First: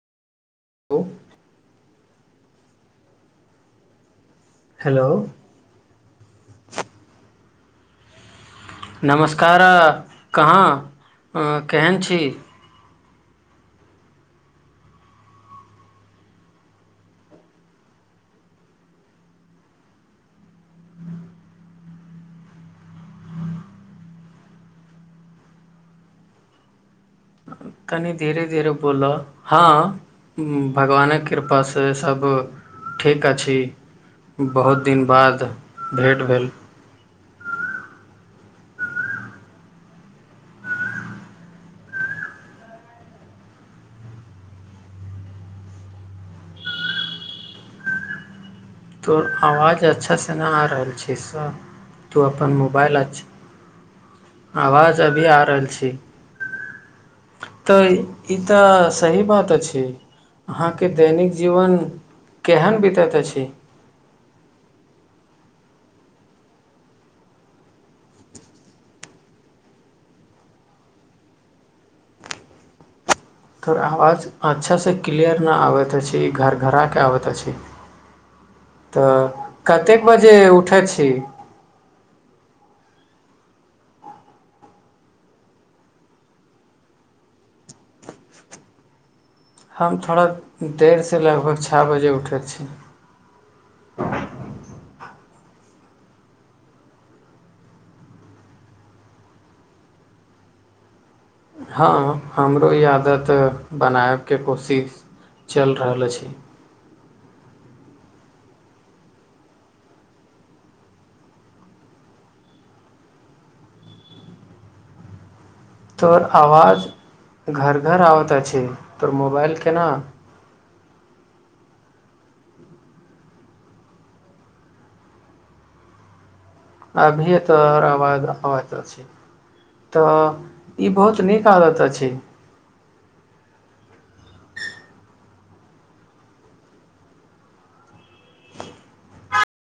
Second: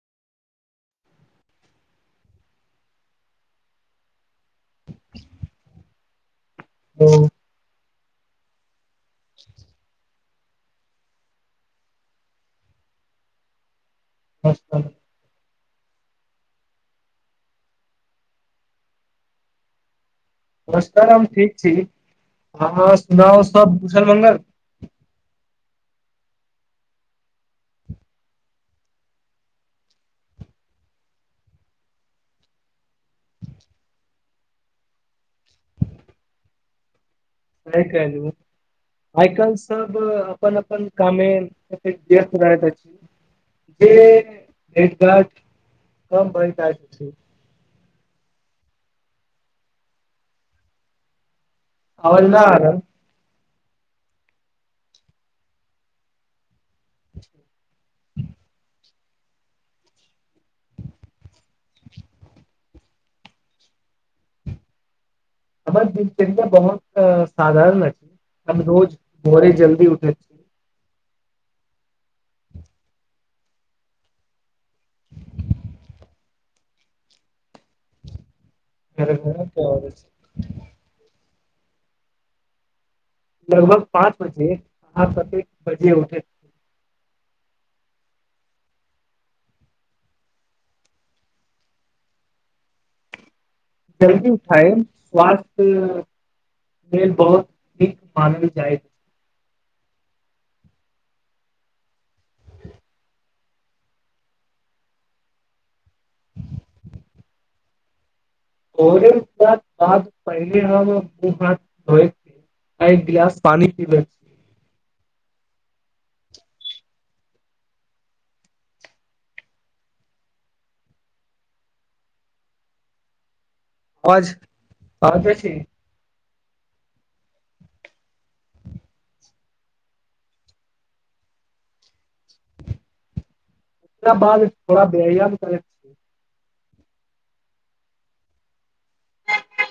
हो [inaudible] हेलो हूँ नमस्कारअ कहाँ केहन छी बस [inaudible] नमस्कारम ठीक छी अहाँ सुनाउ सब कुशल मगल तनि धीरे धीरे बोलऽ हँ भगवानक कृपासँ सभ ठीक अछि बहुत दिन बाद भेट भेल आइ काल आइ काल्हि सब अपन अपन कामे व्यस्त रहैत अछि जे भेट घांट कम भय जायत छै तोहर आवाज अच्छासँ नहि आ रहल छै साफ तु कारण अपन मोबाइल हमर अछि आवाज अभी आ रहल छै तऽ इ तऽ सही बात अछि अहाँके दैनिक जीवन केहन बीतैत अछि हमर दिनचर्या बहुत साधारण अछि हम रोज भोरे जल्दी उठैत छिय तोर आवाज अच्छासँ क्लियर नहि आबैत अछि घर घरा कऽ आबैत अछि तऽ घर घरक औरत कतेक छी। बजे उठै छी लगभग पाँच बजे आ कते बजे उठे हम थोड़ा देरसँ लगभग छः बजे उठै छी जल्दी उठाय स्वास्थ लेल बहुत नीक मानल जायत हँ हमरो ई आदत बनाबयके कोशिश चलि रहल अछि भोरे उठलाक बाद पहिने हम मुँह हाथ धोए एक गिलास पानी पीबै तोर आवाज घर घर आबत अछि तोर मोबाइल के ना आवाज आबैत अछि अभी तऽहर आवाज आबत अछि तऽ ई बहुत नीक आदत अछि ओकरा बादथोड़ा व्याम करैत